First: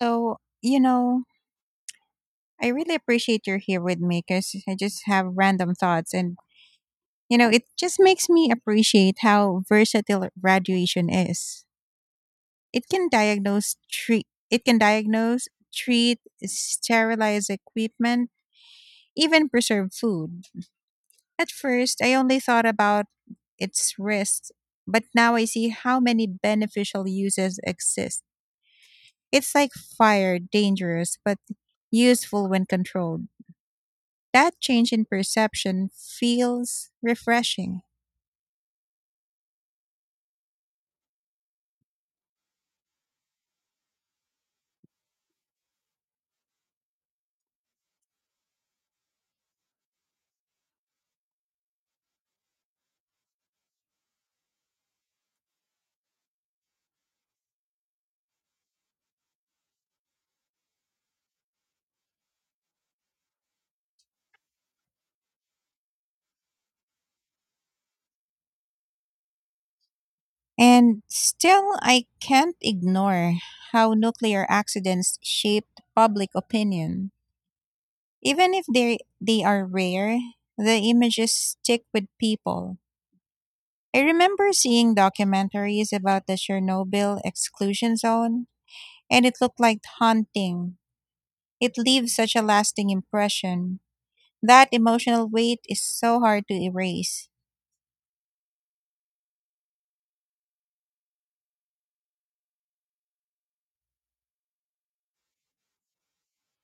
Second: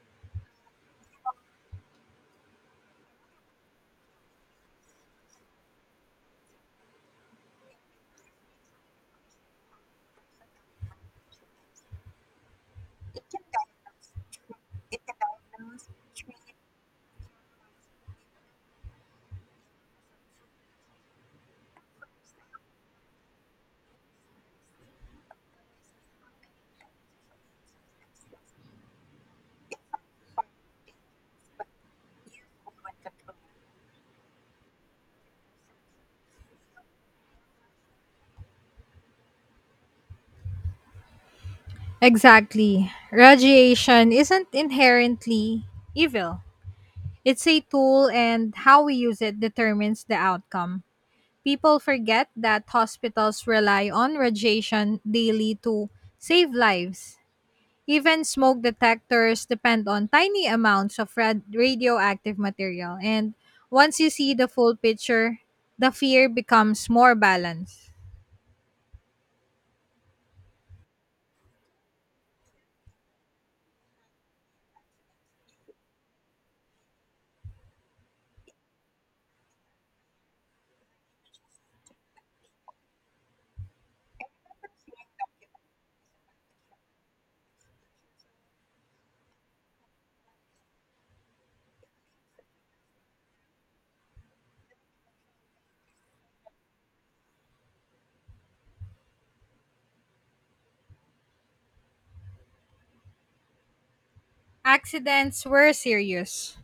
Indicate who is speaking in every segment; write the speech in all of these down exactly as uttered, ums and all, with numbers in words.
Speaker 1: So, you know, I really appreciate you're here with me because I just have random thoughts. And, you know, it just makes me appreciate how versatile radiation is. It can
Speaker 2: It can
Speaker 1: diagnose,
Speaker 2: diagnose.
Speaker 1: treat, it can
Speaker 2: It can
Speaker 1: diagnose,
Speaker 2: diagnose,
Speaker 1: treat,
Speaker 2: treat.
Speaker 1: sterilize equipment, even preserve food. At first, I only thought about its risks, but now I see how many beneficial uses exist. It's like fire, dangerous, but useful when controlled. That change in perception feels refreshing.
Speaker 2: Exactly. Radiation isn't inherently evil. It's a tool, and how we use it determines the outcome. People forget that hospitals rely on radiation daily to save lives. Even smoke detectors depend on tiny amounts of rad- radioactive material, and once you see the full picture, the fear becomes more balanced.
Speaker 1: And still, I can't ignore how nuclear accidents shaped public opinion. Even if they, they are rare, the images stick with people. I remember seeing documentaries about the Chernobyl exclusion zone, and it looked like haunting. It leaves such a lasting impression. That emotional weight is so hard to erase.
Speaker 2: Accidents were serious,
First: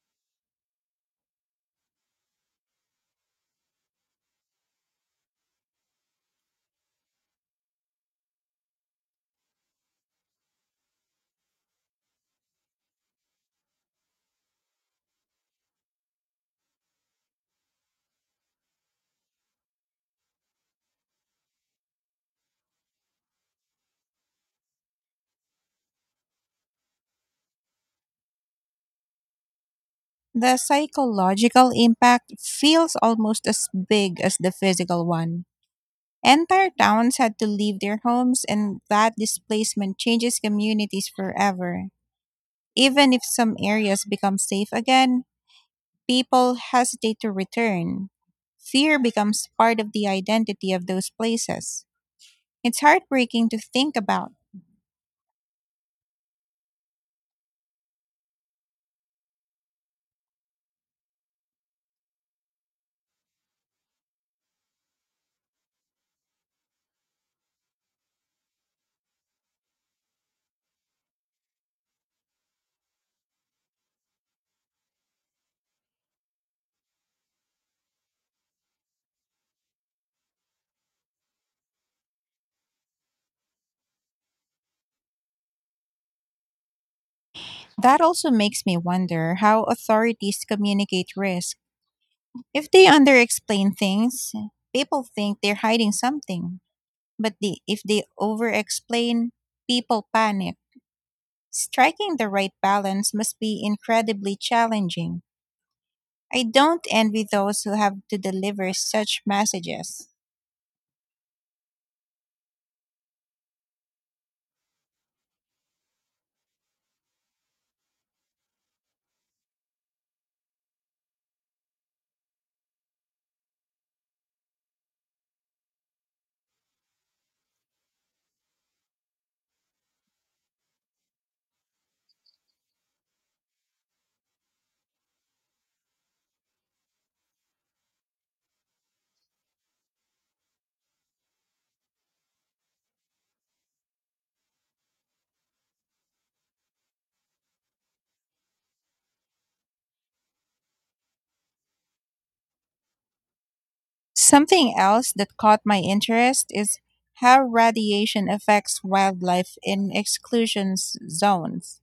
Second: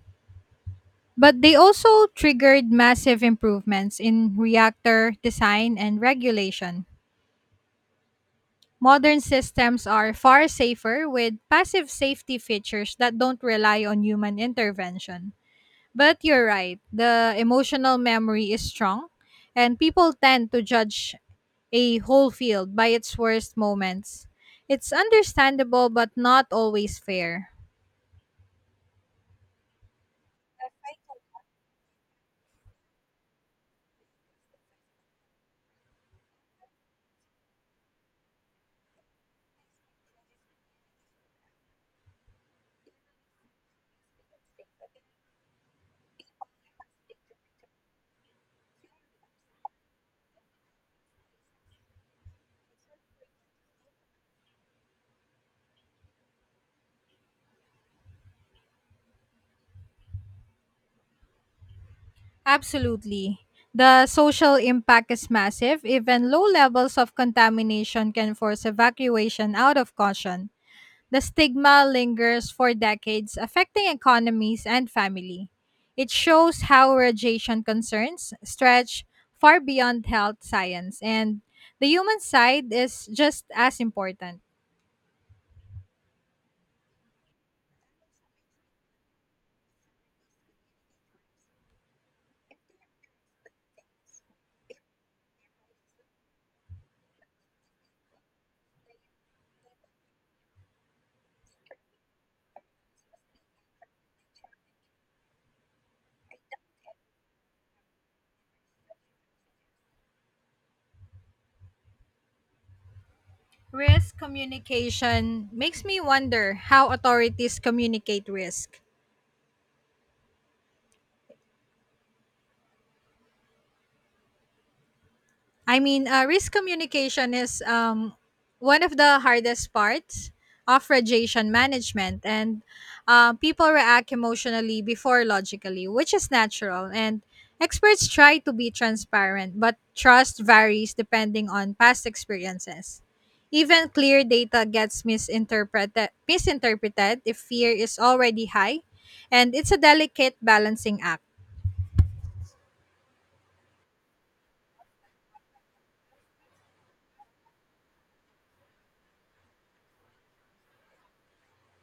Speaker 2: but they also triggered massive improvements in reactor design and regulation. Modern systems are far safer with passive safety features that don't rely on human intervention. But you're right, the emotional memory is strong, and people tend to judge a whole field by its worst moments. It's understandable but not always fair.
Speaker 1: The psychological impact feels almost as big as the physical one. Entire towns had to leave their homes, and that displacement changes communities forever. Even if some areas become safe again, people hesitate to return. Fear becomes part of the identity of those places. It's heartbreaking to think about.
Speaker 2: Absolutely. The social impact is massive. Even low levels of contamination can force evacuation out of caution. The stigma lingers for decades, affecting economies and family. It shows how radiation concerns stretch far beyond health science, and the human side is just as important.
Speaker 1: That also makes me wonder how authorities communicate risk. If they underexplain things, people think they're hiding something. But the, if they overexplain, people panic. Striking the right balance must be incredibly challenging. I don't envy those who have to deliver such messages.
Speaker 2: Risk communication makes me wonder how authorities communicate risk. I mean, uh, risk communication is um, one of the hardest parts of radiation management, and uh, people react emotionally before logically, which is natural. And experts try to be transparent, but trust varies depending on past experiences. Even clear data gets misinterpreted, misinterpreted if fear is already high, and it's a delicate balancing act.
Speaker 1: Something else that caught my interest is how radiation affects wildlife in exclusion s- zones.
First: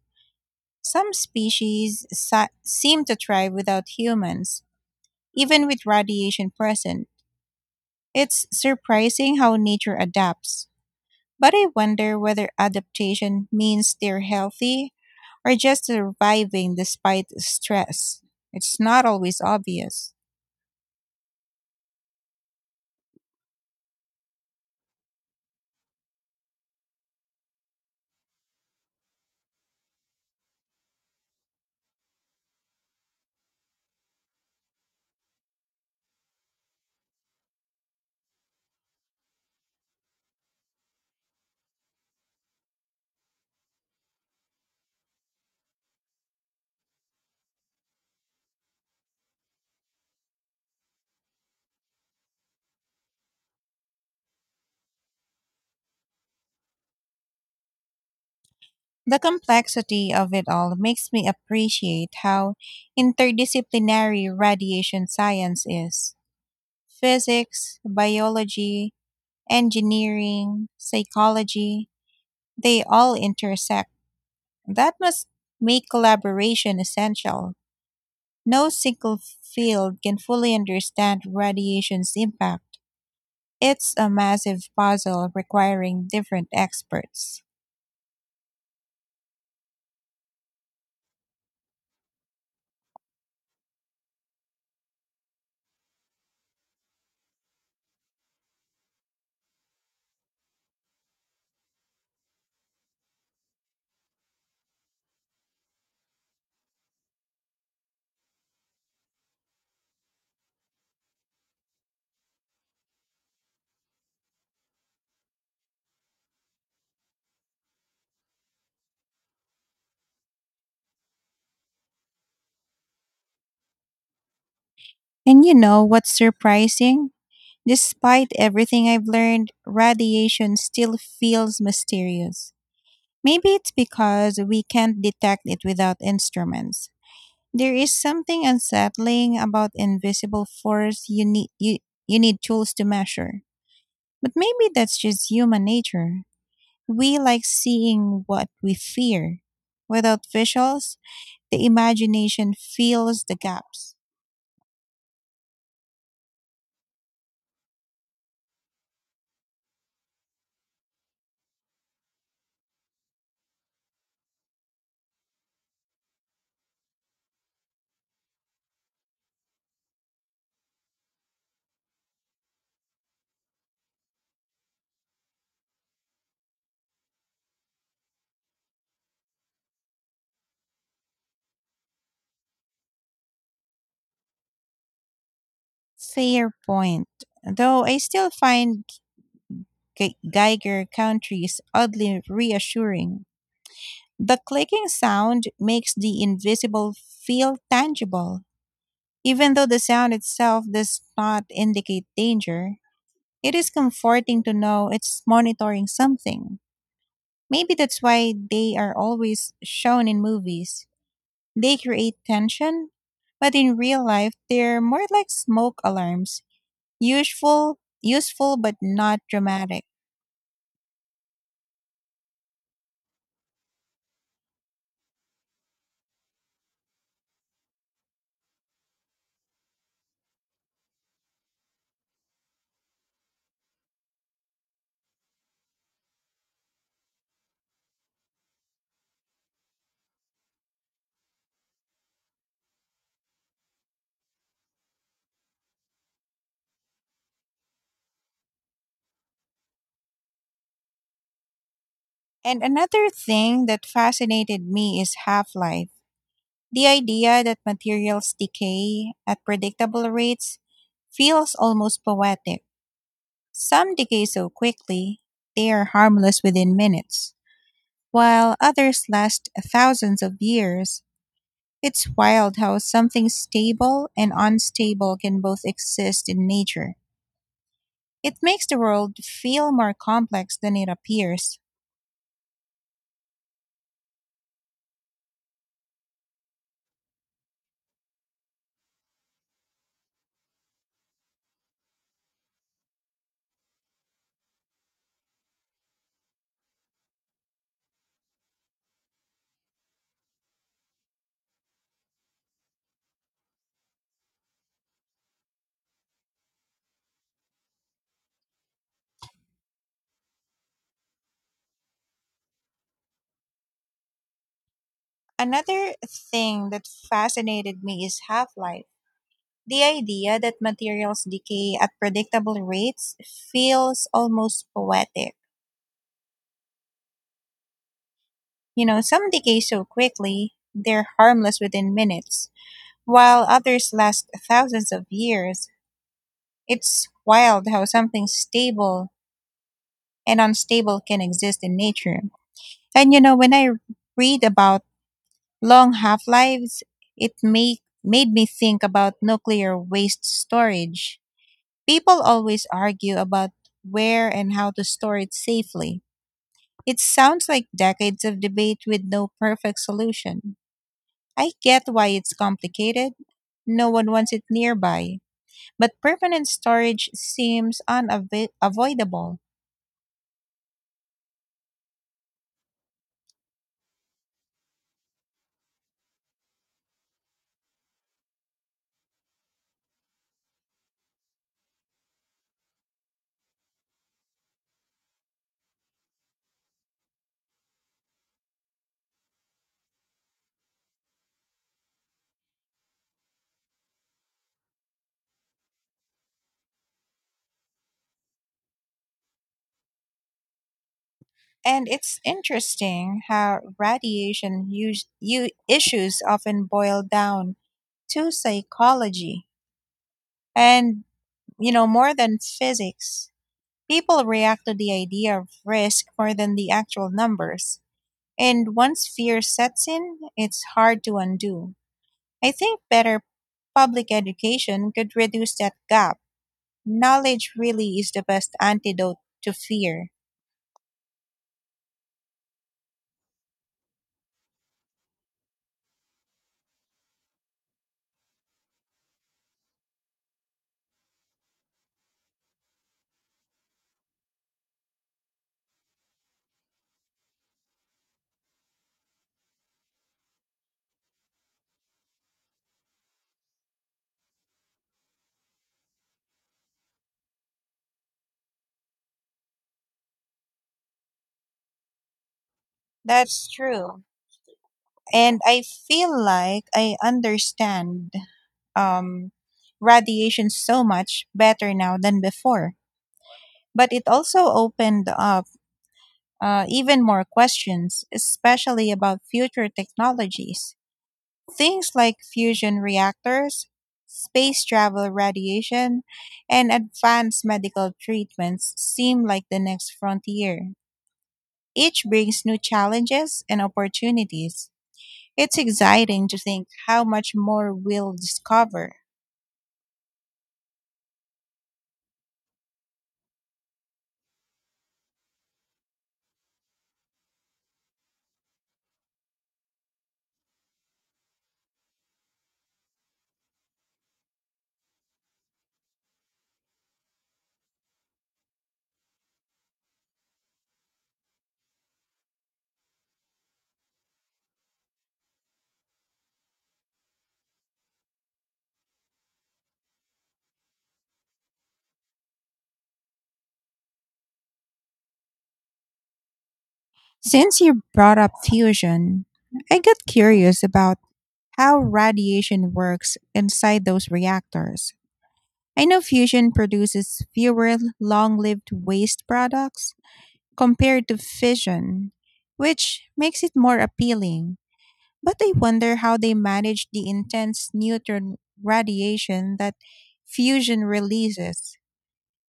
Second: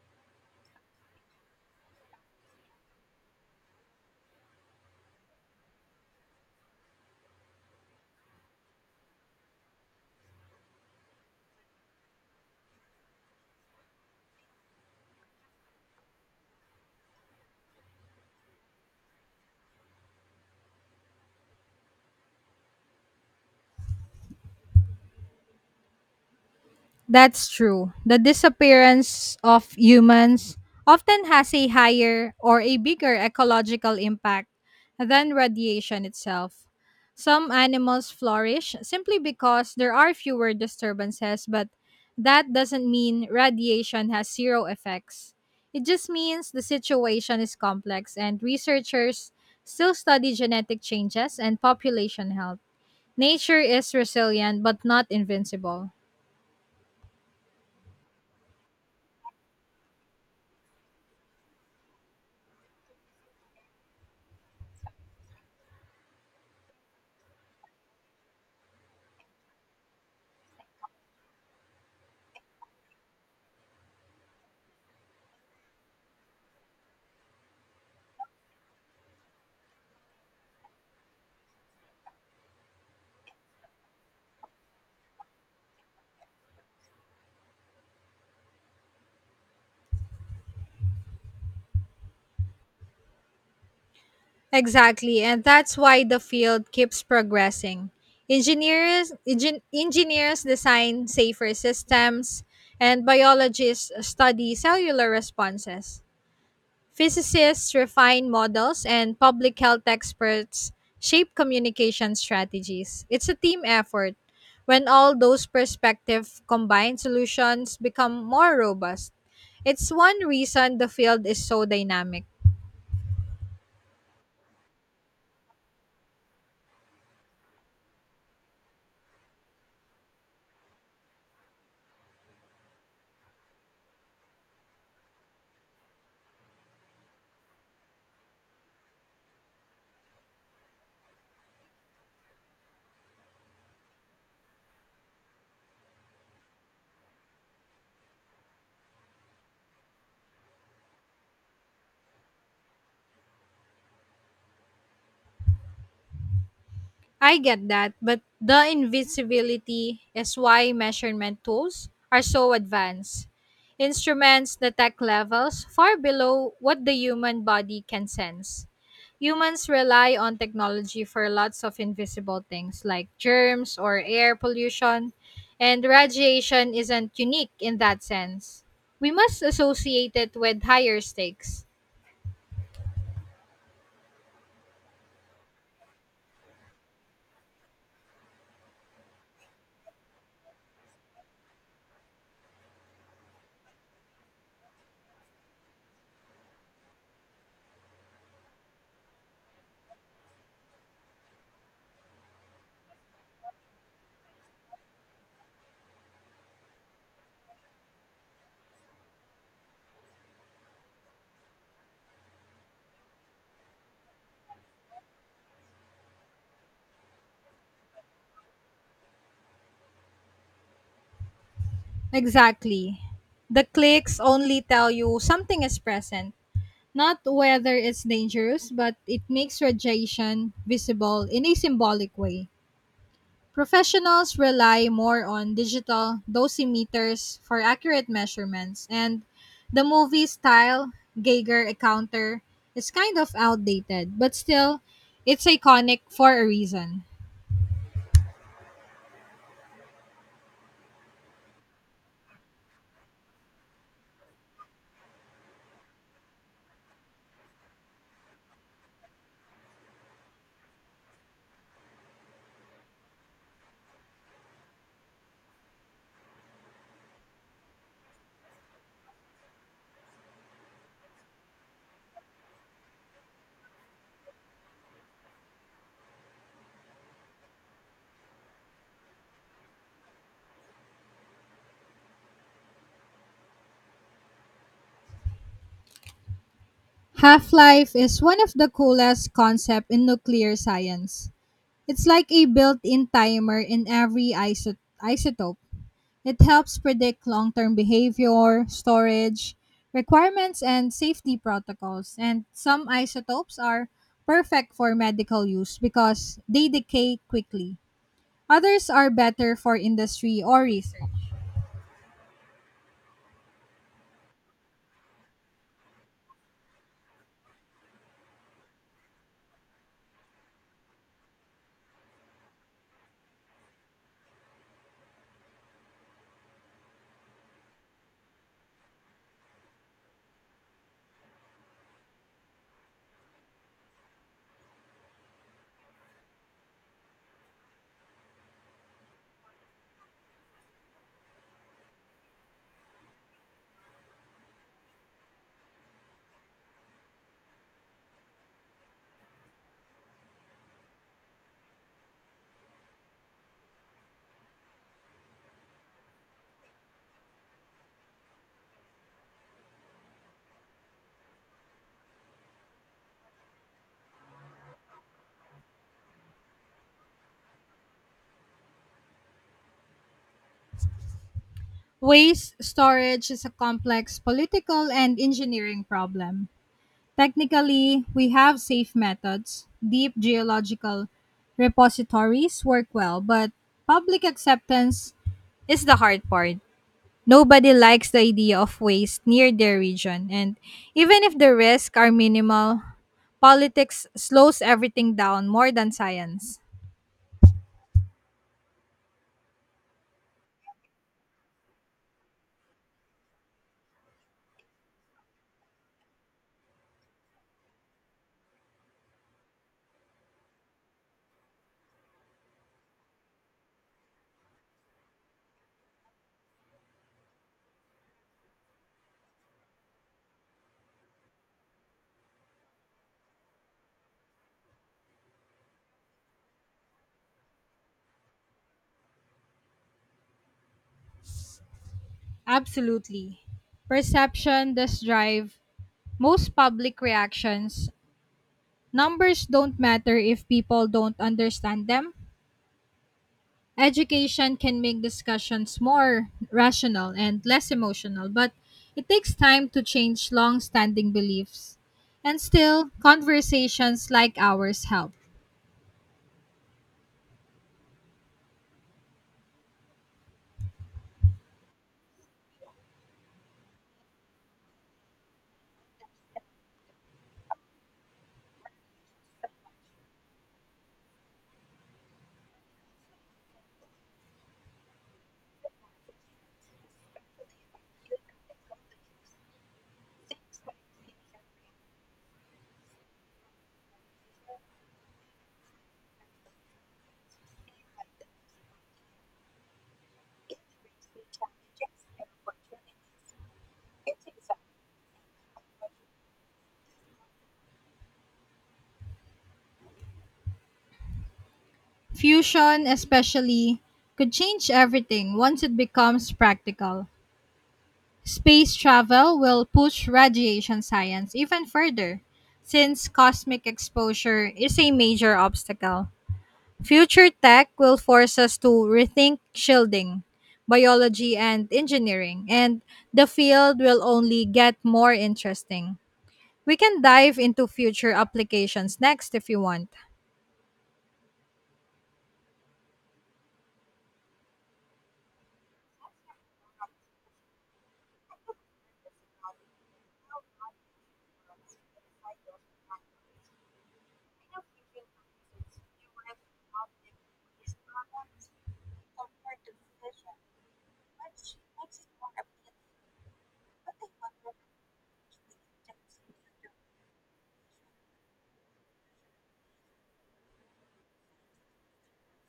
Speaker 1: Some species si- seem to thrive without humans, even with radiation present. It's surprising how nature adapts. But I wonder whether adaptation means they're healthy or just surviving despite stress. It's not always obvious.
Speaker 2: That's true. The disappearance of humans often has a higher or a bigger ecological impact than radiation itself. Some animals flourish simply because there are fewer disturbances, but that doesn't mean radiation has zero effects. It just means the situation is complex, and researchers still study genetic changes and population health. Nature is resilient but not invincible.
Speaker 1: The complexity of it all makes me appreciate how interdisciplinary radiation science is. Physics, biology, engineering, psychology, they all intersect. That must make collaboration essential. No single field can fully understand radiation's impact. It's a massive puzzle requiring different experts.
Speaker 2: Exactly, and that's why the field keeps progressing. Engineers, engin- engineers design safer systems, and biologists study cellular responses. Physicists refine models, and public health experts shape communication strategies. It's a team effort. When all those perspectives combine, solutions become more robust. It's one reason the field is so dynamic.
Speaker 1: And you know what's surprising? Despite everything I've learned, radiation still feels mysterious. Maybe it's because we can't detect it without instruments. There is something unsettling about invisible force you need, you, you need tools to measure. But maybe that's just human nature. We like seeing what we fear. Without visuals, the imagination fills the gaps.
Speaker 2: I get that, but the invisibility is why measurement tools are so advanced. Instruments detect levels far below what the human body can sense. Humans rely on technology for lots of invisible things like germs or air pollution, and radiation isn't unique in that sense. We must associate it with higher stakes.
Speaker 1: Fair point. Though I still find Ge- Geiger countries oddly reassuring. The clicking sound makes the invisible feel tangible. Even though the sound itself does not indicate danger, it is comforting to know it's monitoring something. Maybe that's why they are always shown in movies. They create tension, but in real life, they're more like smoke alarms, useful, useful but not dramatic.
Speaker 2: Exactly. The clicks only tell you something is present, not whether it's dangerous, but it makes radiation visible in a symbolic way. Professionals rely more on digital dosimeters for accurate measurements, and the movie style Geiger counter is kind of outdated, but still, it's iconic for a reason.
Speaker 1: And another thing that fascinated me is half life. The idea that materials decay at predictable rates feels almost poetic. Some decay so quickly, they are harmless within minutes, while others last thousands of years. It's wild how something stable and unstable can both exist in nature. It makes the world feel more complex than it appears.
Speaker 2: Half life is one of the coolest concepts in nuclear science. It's like a built in timer in every iso- isotope. It helps predict long term behavior, storage, requirements, and safety protocols. And some isotopes are perfect for medical use because they decay quickly. Others are better for industry or research.
Speaker 1: Another thing that fascinated me is half life. The idea that materials decay at predictable rates feels almost poetic. You know, some decay so quickly, they're harmless within minutes, while others last thousands of years. It's wild how something stable and unstable can exist in nature. And you know, when I read about long half lives, it made made me think about nuclear waste storage. People always argue about where and how to store it safely. It sounds like decades of debate with no perfect solution. I get why it's complicated. No one wants it nearby, but permanent storage seems unavoidable.
Speaker 2: Waste storage is a complex political and engineering problem. Technically, we have safe methods. Deep geological repositories work well, but public acceptance is the hard part. Nobody likes the idea of waste near their region, and even if the risks are minimal, politics slows everything down more than science.
Speaker 1: And it's interesting how radiation use, u- issues often boil down to psychology and, you know, more than physics. People react to the idea of risk more than the actual numbers. And once fear sets in, it's hard to undo. I think better public education could reduce that gap. Knowledge really is the best antidote to fear.
Speaker 2: Absolutely. Perception does drive most public reactions. Numbers don't matter if people don't understand them. Education can make discussions more rational and less emotional, but it takes time to change long standing beliefs. And still, conversations like ours help.
Speaker 1: That's true. And I feel like I understand um, radiation so much better now than before. But it also opened up uh, even more questions, especially about future technologies. Things like fusion reactors, space travel radiation, and advanced medical treatments seem like the next frontier. Each brings new challenges and opportunities. It's exciting to think how much more we'll discover.
Speaker 2: Fusion, especially, could change everything once it becomes practical. Space travel will push radiation science even further, since cosmic exposure is a major obstacle. Future tech will force us to rethink shielding, biology, and engineering, and the field will only get more interesting. We can dive into future applications next if you want.
Speaker 1: Since you brought up fusion, I got curious about how radiation works inside those reactors. I know fusion produces fewer long lived waste
Speaker 2: Compared to
Speaker 1: products
Speaker 2: fashion,
Speaker 1: compared to
Speaker 2: but she makes it
Speaker 1: fission,
Speaker 2: more appealing.
Speaker 1: which makes it more
Speaker 2: What they want.
Speaker 1: appealing. But I wonder how they manage the intense neutron radiation that fusion releases.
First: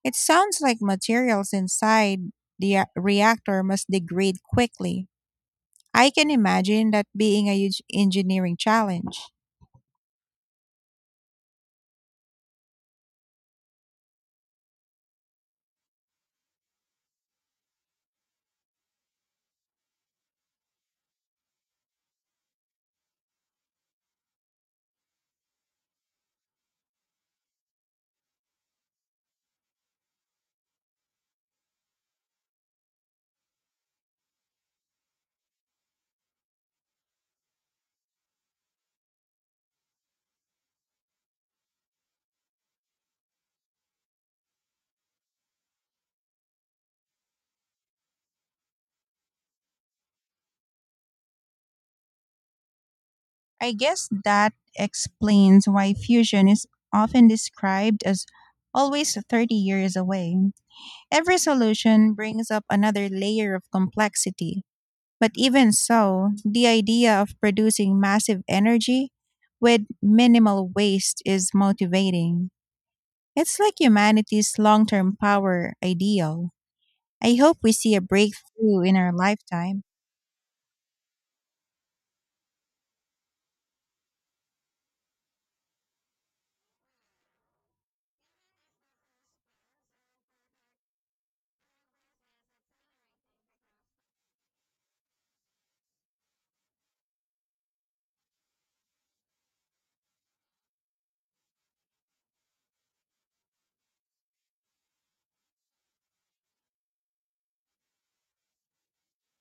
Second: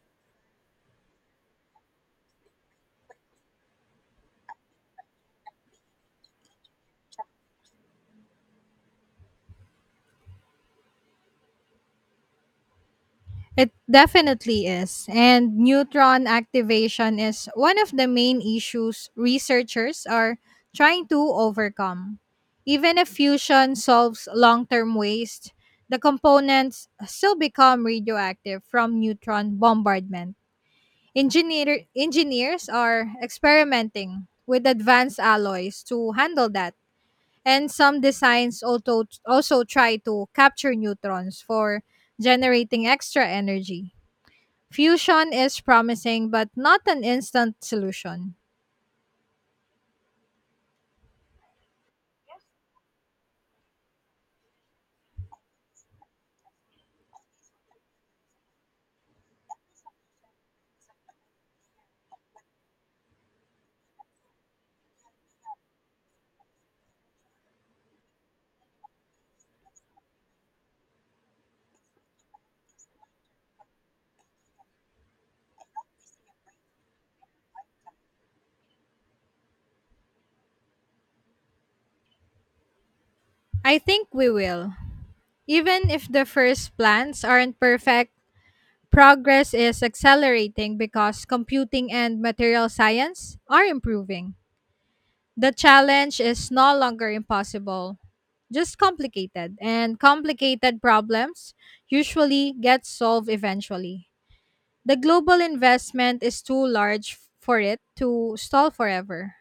Speaker 1: It sounds like materials inside the uh, reactor must degrade quickly. I can imagine that being a huge engineering challenge.
Speaker 2: It definitely is. And neutron activation is one of the main issues researchers are trying to overcome. Even if fusion solves long term waste, the components still become radioactive from neutron bombardment. Engineer, engineers are experimenting with advanced alloys to handle that. And some designs also, also try to capture neutrons for generating extra energy. Fusion is promising, but not an instant solution.
Speaker 1: I guess that explains why fusion is often described as always thirty years away. Every solution brings up another layer of complexity. But even so, the idea of producing massive energy with minimal waste is motivating. It's like humanity's long term power ideal. I hope we see a breakthrough in our lifetime.
Speaker 2: I think we will. Even if the first plans aren't perfect, progress is accelerating because computing and material science are improving. The challenge is no longer impossible, just complicated, and complicated problems usually get solved eventually. The global investment is too large for it to stall forever.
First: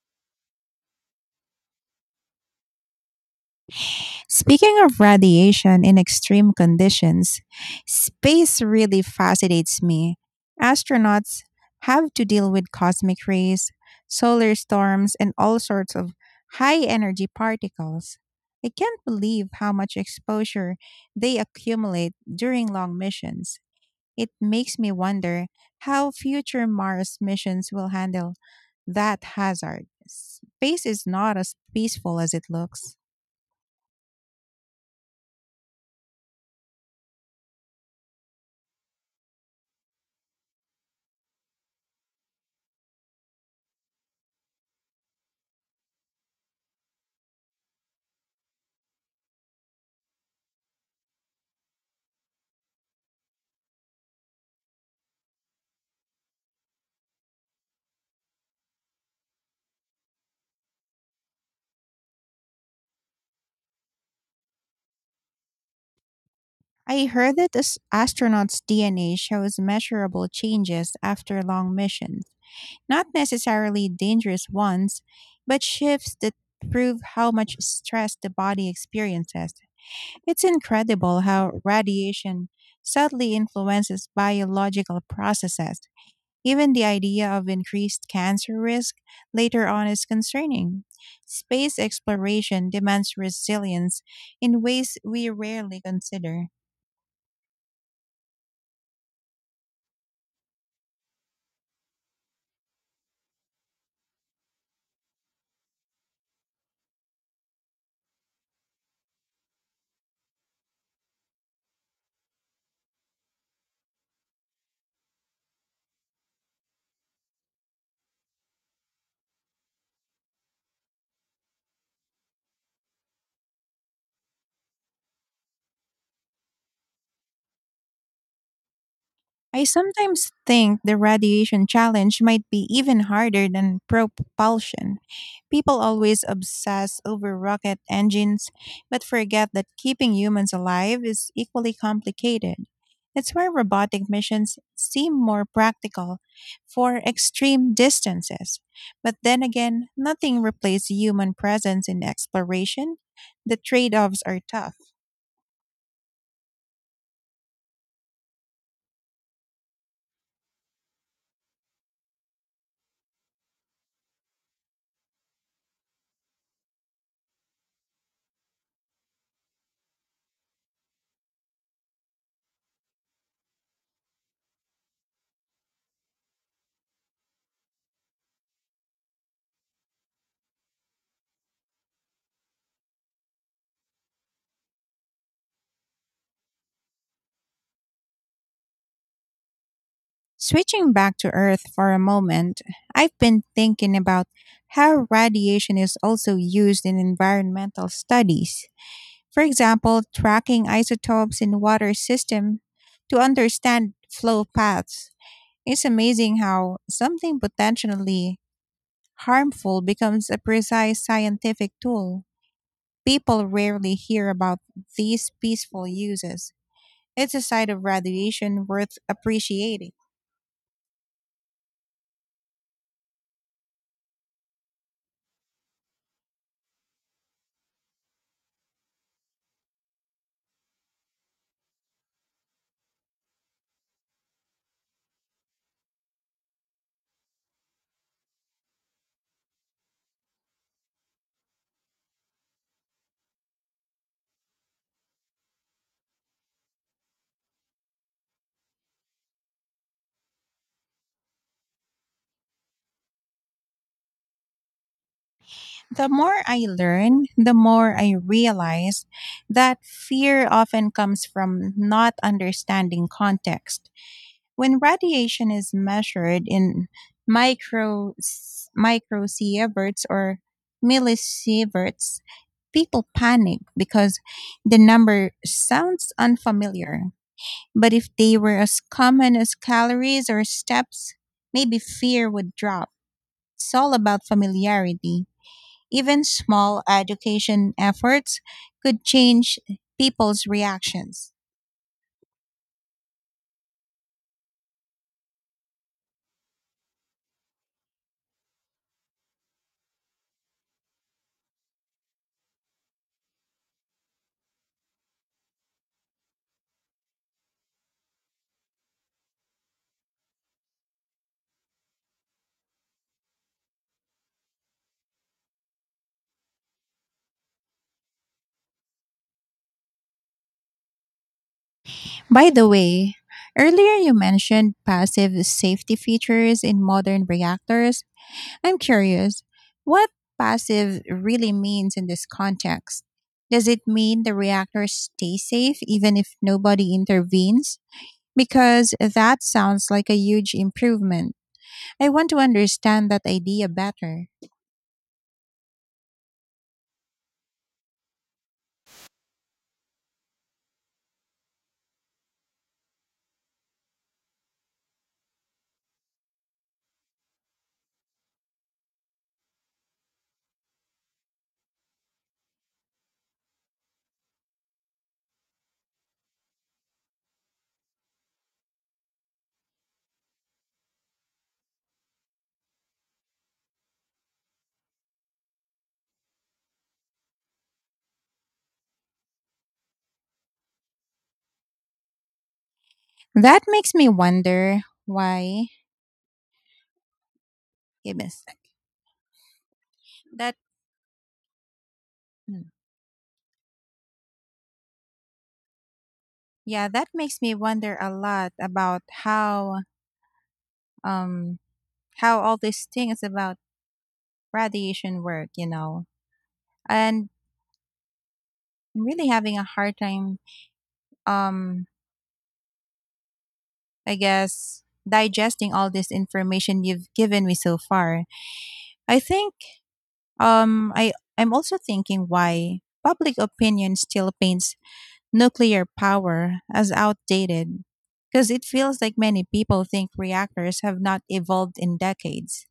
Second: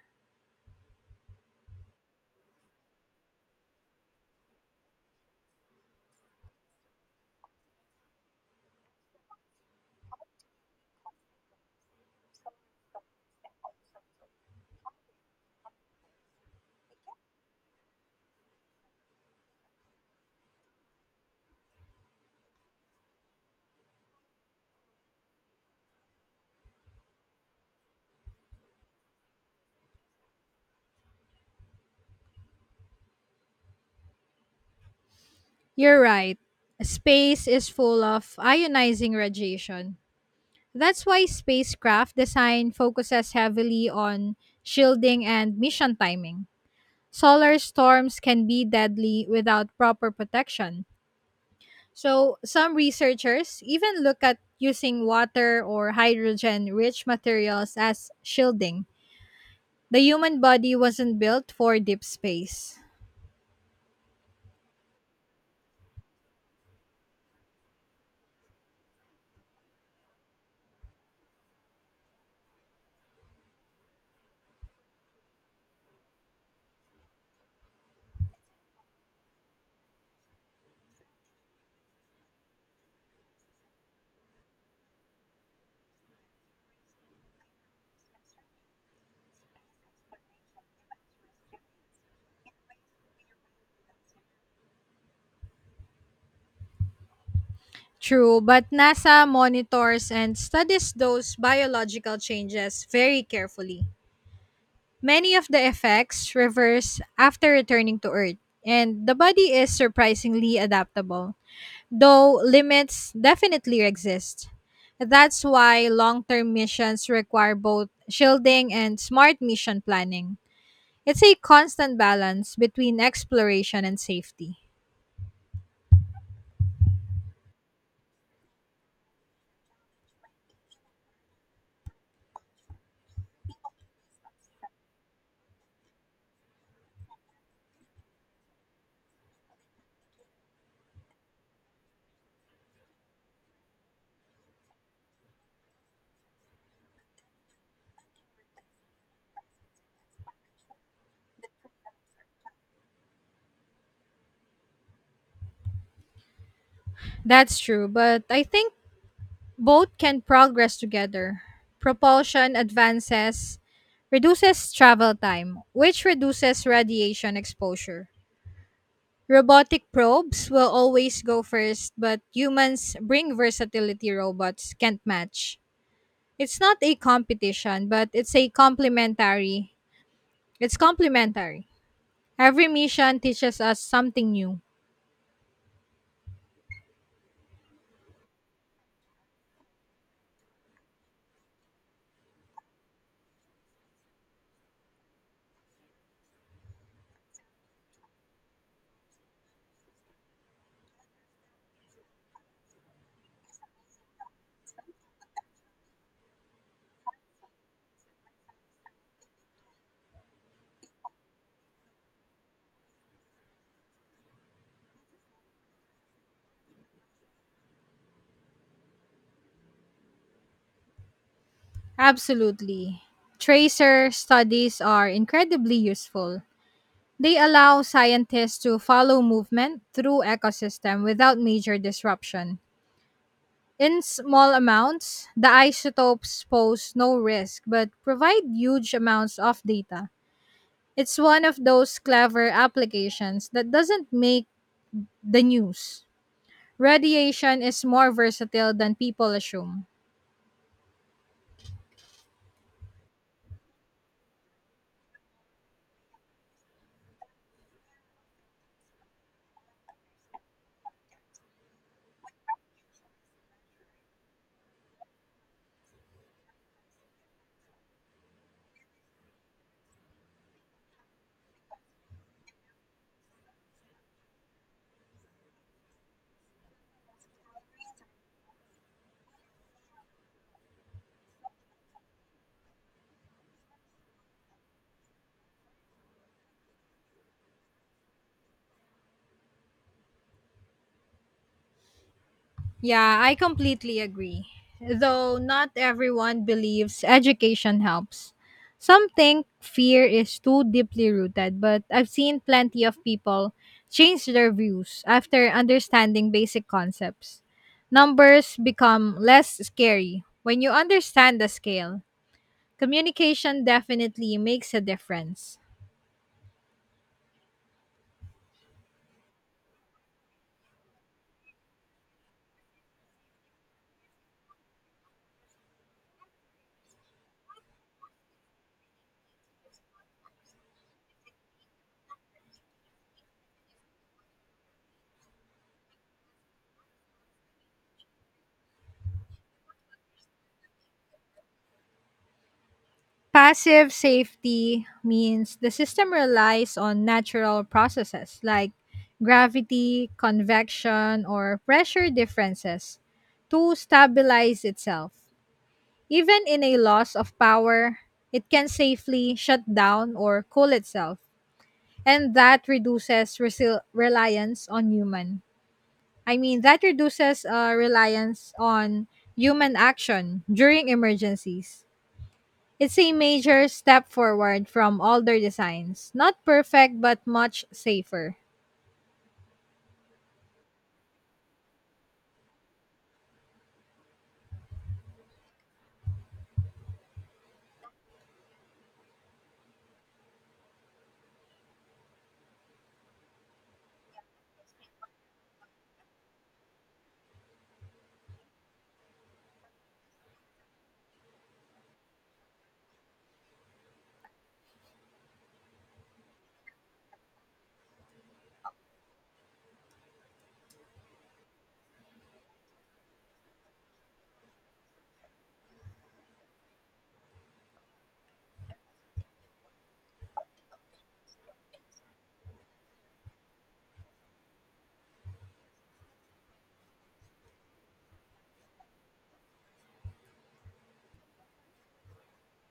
Speaker 1: Speaking of radiation in extreme conditions, space really fascinates me. Astronauts have to deal with cosmic rays, solar storms, and all sorts of high energy particles. I can't believe how much exposure they accumulate during long missions. It makes me wonder how future Mars missions will handle that hazard. Space is not as peaceful as it looks.
Speaker 2: You're right. Space is full of ionizing radiation. That's why spacecraft design focuses heavily on shielding and mission timing. Solar storms can be deadly without proper protection. So, some researchers even look at using water or hydrogen rich materials as shielding. The human body wasn't built for deep space.
Speaker 1: I heard that as astronauts' D N A shows measurable changes after long missions, not necessarily dangerous ones, but shifts that prove how much stress the body experiences. It's incredible how radiation subtly influences biological processes. Even the idea of increased cancer risk later on is concerning. Space exploration demands resilience in ways we rarely consider.
Speaker 2: True, but NASA monitors and studies those biological changes very carefully. Many of the effects reverse after returning to Earth, and the body is surprisingly adaptable, though limits definitely exist. That's why long term missions require both shielding and smart mission planning. It's a constant balance between exploration and safety.
Speaker 1: I sometimes think the radiation challenge might be even harder than propulsion. People always obsess over rocket engines, but forget that keeping humans alive is equally complicated. That's why robotic missions seem more practical for extreme distances. But then again, nothing replaces human presence in exploration. The trade offs are tough.
Speaker 2: That's true, but I think both can progress together. Propulsion advances, reduces travel time, which reduces radiation exposure. Robotic probes will always go first, but humans bring versatility robots can't match. It's not a competition, but it's a complementary. It's complementary. Every mission teaches us something new.
Speaker 1: Switching back to Earth for a moment, I've been thinking about how radiation is also used in environmental studies. For example, tracking isotopes in water system to understand flow paths. It's amazing how something potentially harmful becomes a precise scientific tool. People rarely hear about these peaceful uses. It's a side of radiation worth appreciating.
Speaker 2: Absolutely. Tracer studies are incredibly useful. They allow scientists to follow movement through ecosystem without major disruption. In small amounts, the isotopes pose no risk but provide huge amounts of data. It's one of those clever applications that doesn't make the news. Radiation is more versatile than people assume.
Speaker 1: The more I learn, the more I realize that fear often comes from not understanding context. When radiation is measured in micro microsieverts or millisieverts, people panic because the number sounds unfamiliar. But if they were as common as calories or steps, maybe fear would drop. It's all about familiarity. Even small education efforts could change people's reactions.
Speaker 2: Yeah, I completely agree. Though not everyone believes education helps. Some think fear is too deeply rooted, but I've seen plenty of people change their views after understanding basic concepts. Numbers become less scary when you understand the scale. Communication definitely makes a difference.
Speaker 1: By the way, earlier you mentioned passive safety features in modern reactors. I'm curious, what passive really means in this context? Does it mean the reactors stay safe even if nobody intervenes? Because that sounds like a huge improvement. I want to understand that idea
Speaker 2: Passive
Speaker 1: better.
Speaker 2: safety means the system relies on natural processes like gravity, convection, or pressure differences to stabilize itself. Even in a loss of power, it can safely shut down or cool itself, and that reduces resil- reliance on human. I mean, that reduces uh, reliance on human action during emergencies. It's a major step forward from older designs. Not perfect, but much safer.
Speaker 1: That makes me wonder why. Give me a sec. That mm, yeah, that makes me wonder a lot about how um how all these things about radiation work, you know. And I'm really having a hard time um I guess digesting all this information you've given me so far. I think um I I'm also thinking why public opinion still paints nuclear power as outdated because it feels like many people think reactors have not evolved in decades.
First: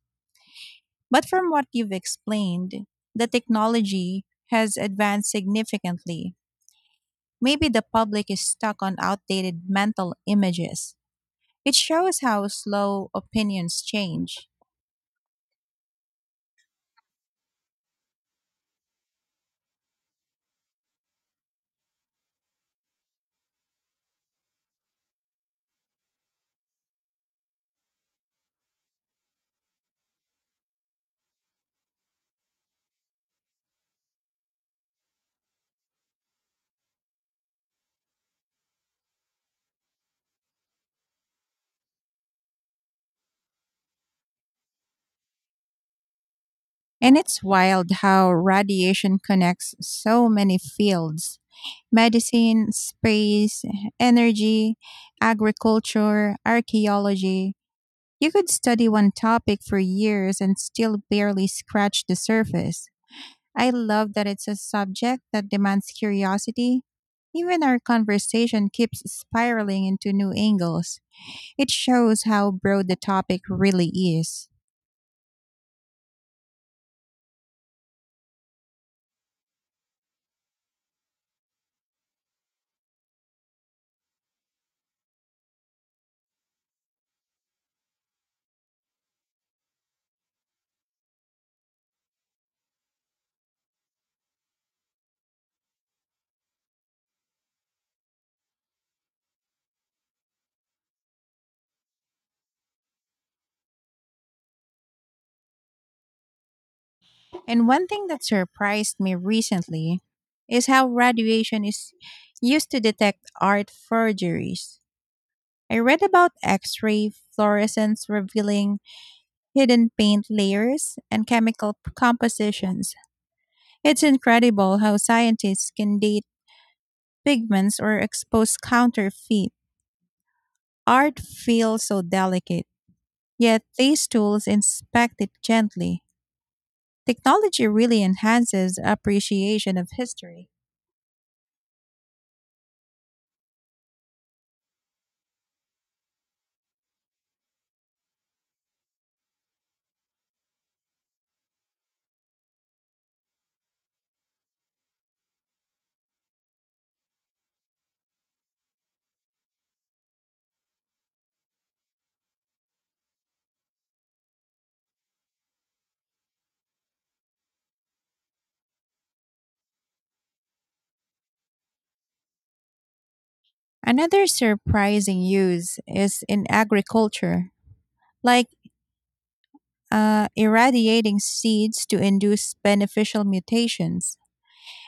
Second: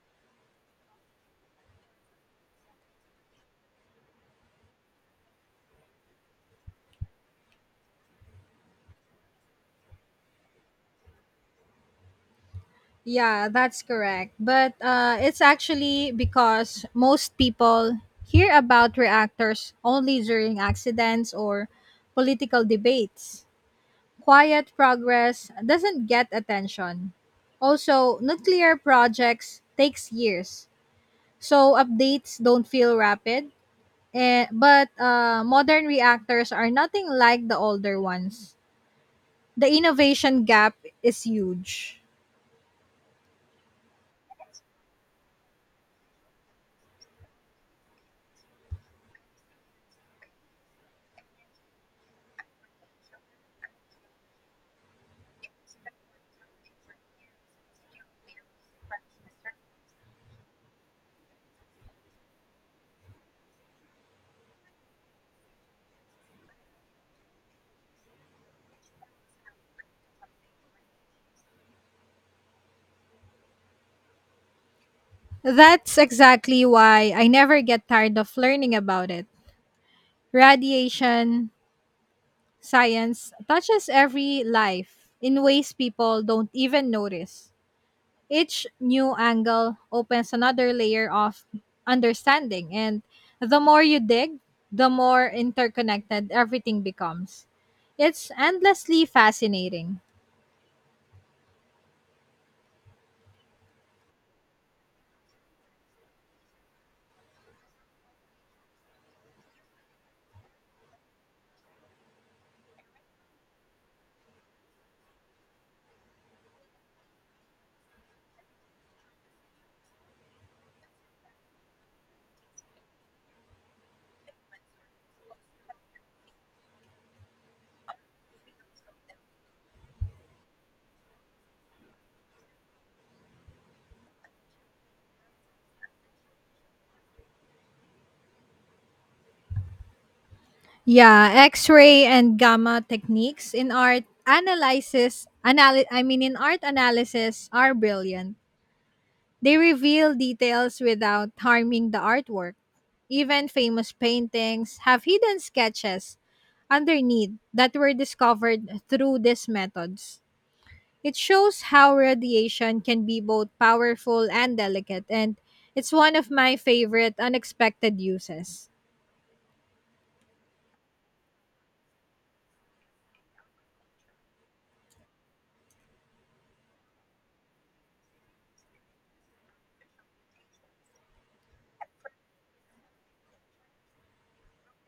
Speaker 1: But from what you've explained, the technology has advanced significantly. Maybe the public is stuck on outdated mental images. It shows how slow
Speaker 2: Yeah, that's
Speaker 1: opinions
Speaker 2: correct.
Speaker 1: change.
Speaker 2: But uh, it's actually because most people hear about reactors only during accidents or political debates. Quiet progress doesn't get attention. Also, nuclear projects takes years, so updates don't feel rapid. Eh, but uh, modern reactors are nothing like the older ones. The innovation gap is huge.
Speaker 1: And it's wild how radiation connects so many fields medicine, space, energy, agriculture, archaeology. You could study one topic for years and still barely scratch the surface. I love that it's a subject that demands curiosity. Even our conversation keeps spiraling into new angles. It shows how broad the topic really is.
Speaker 2: That's exactly why I never get tired of learning about it. Radiation science touches every life in ways people don't even notice. Each new angle opens another layer of understanding, and the more you dig, the more interconnected everything becomes. It's endlessly fascinating.
Speaker 1: And one thing that surprised me recently is how radiation is used to detect art forgeries. I read about X ray fluorescence revealing hidden paint layers and chemical compositions. It's incredible how scientists can date pigments or expose counterfeit. Art feels so delicate, yet these tools inspect it gently. Technology really enhances appreciation of history.
Speaker 2: Yeah, X-ray and gamma techniques in art analysis, anal- I mean in art analysis are brilliant. They reveal details without harming the artwork. Even famous paintings have hidden sketches underneath that were discovered through these methods. It shows how radiation can be both powerful and delicate and it's one of my favorite unexpected uses.
Speaker 1: Another surprising use is in agriculture, like uh, irradiating seeds to induce beneficial mutations.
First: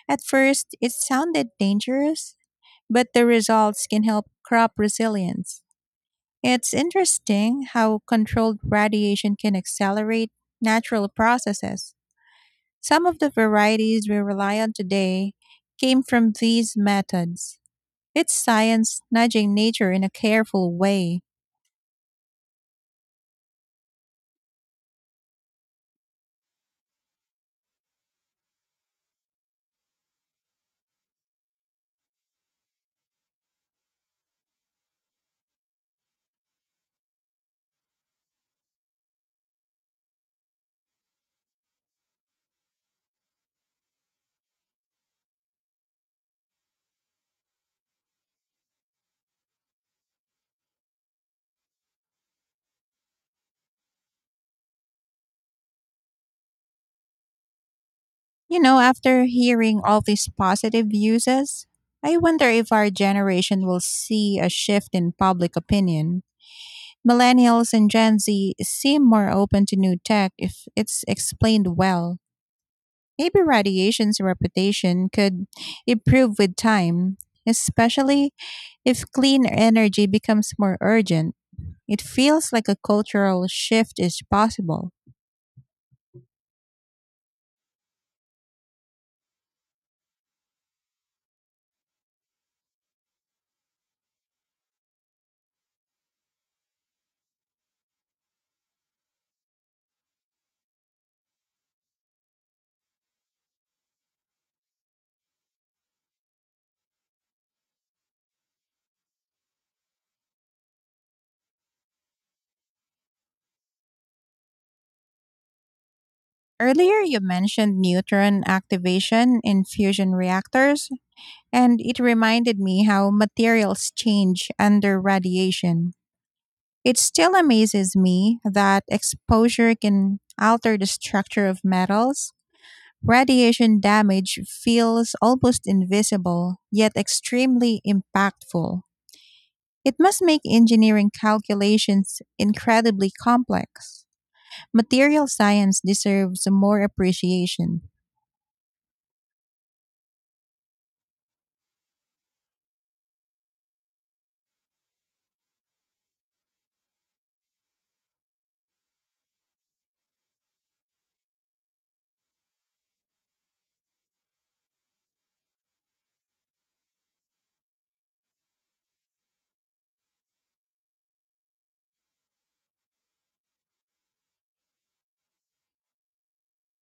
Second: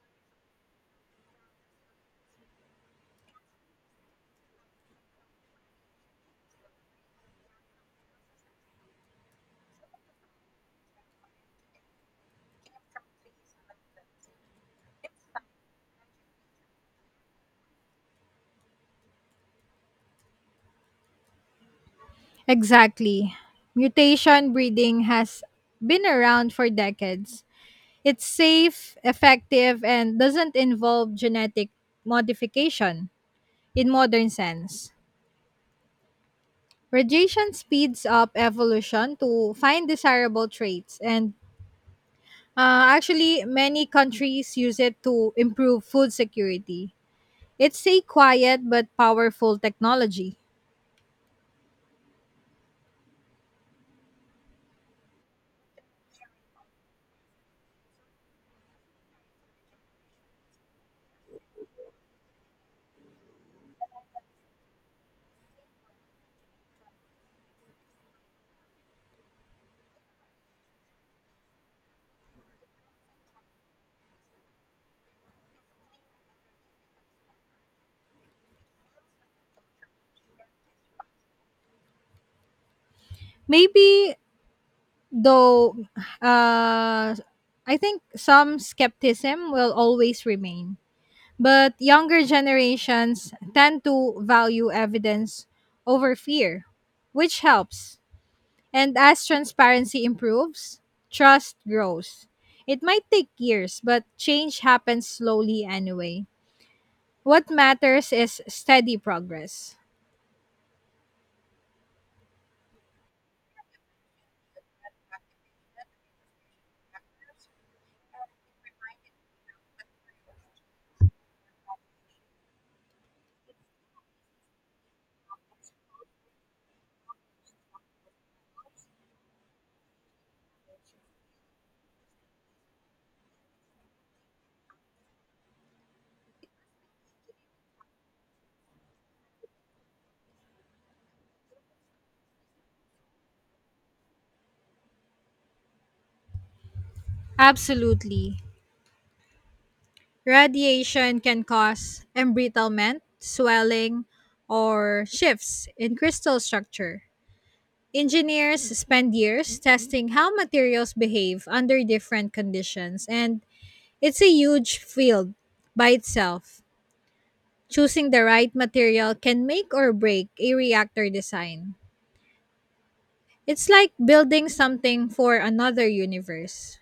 Speaker 1: At first, it sounded dangerous, but the results can help crop resilience. It's interesting how controlled radiation can accelerate natural processes. Some of the varieties we rely on today came from these methods. It's science nudging nature in a careful way.
Speaker 2: Exactly. Mutation breeding has been around for decades. It's safe, effective, and doesn't involve genetic modification in modern sense. Radiation speeds up evolution to find desirable traits, and uh, actually, many countries use it to improve food security. It's a quiet but powerful technology.
Speaker 1: You know, after hearing all these positive uses, I wonder if our generation will see a shift in public opinion. Millennials and Gen Z seem more open to new tech if it's explained well. Maybe radiation's reputation could improve with time, especially if clean energy becomes more urgent. It feels like a cultural shift
Speaker 2: Maybe.
Speaker 1: is possible.
Speaker 2: Though uh, I think some skepticism will always remain. But younger generations tend to value evidence over fear, which helps. And as transparency improves, trust grows. It might take years, but change happens slowly anyway. What matters is steady progress.
Speaker 1: Earlier, you mentioned neutron activation in fusion reactors, and it reminded me how materials change under radiation. It still amazes me that exposure can alter the structure of metals. Radiation damage feels almost invisible, yet extremely impactful. It must make engineering calculations incredibly complex. Material science deserves more appreciation.
Speaker 2: Absolutely. Radiation can cause embrittlement, swelling, or shifts in crystal structure. Engineers spend years testing how materials behave under different conditions, and it's a huge field by itself. Choosing the right material can make or break a reactor design. It's like building something for another universe.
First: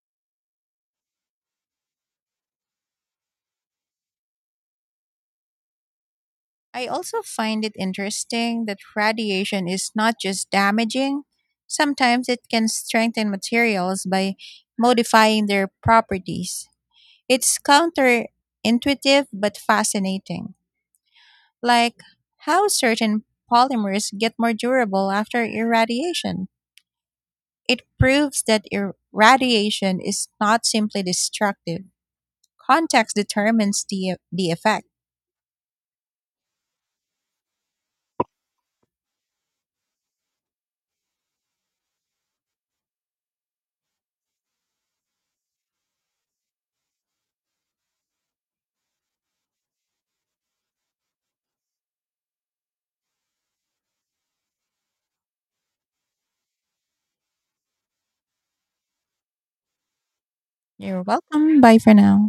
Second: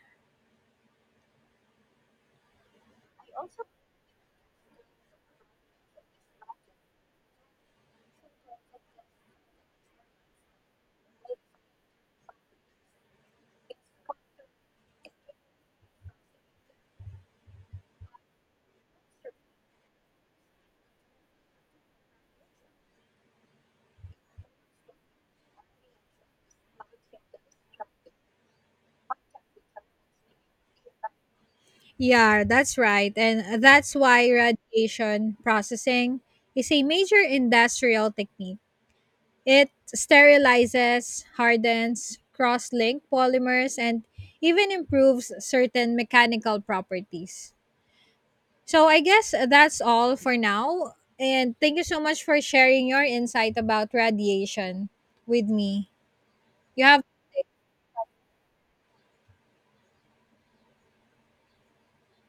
Speaker 1: I also find it interesting that radiation is not just damaging, sometimes it can strengthen materials by modifying their properties. It's counterintuitive but fascinating, like how certain polymers get more durable after irradiation. It proves that irradiation is not simply destructive.
Speaker 2: Yeah, that's right.
Speaker 1: Context
Speaker 2: And
Speaker 1: determines
Speaker 2: that's
Speaker 1: the,
Speaker 2: why
Speaker 1: the effect.
Speaker 2: radiation processing is a major industrial technique. It sterilizes, hardens, cross linked polymers, and even improves certain mechanical properties. So I guess that's all for now. And thank you so much for sharing your insight about radiation with me. You have
Speaker 1: You're welcome. Bye for now.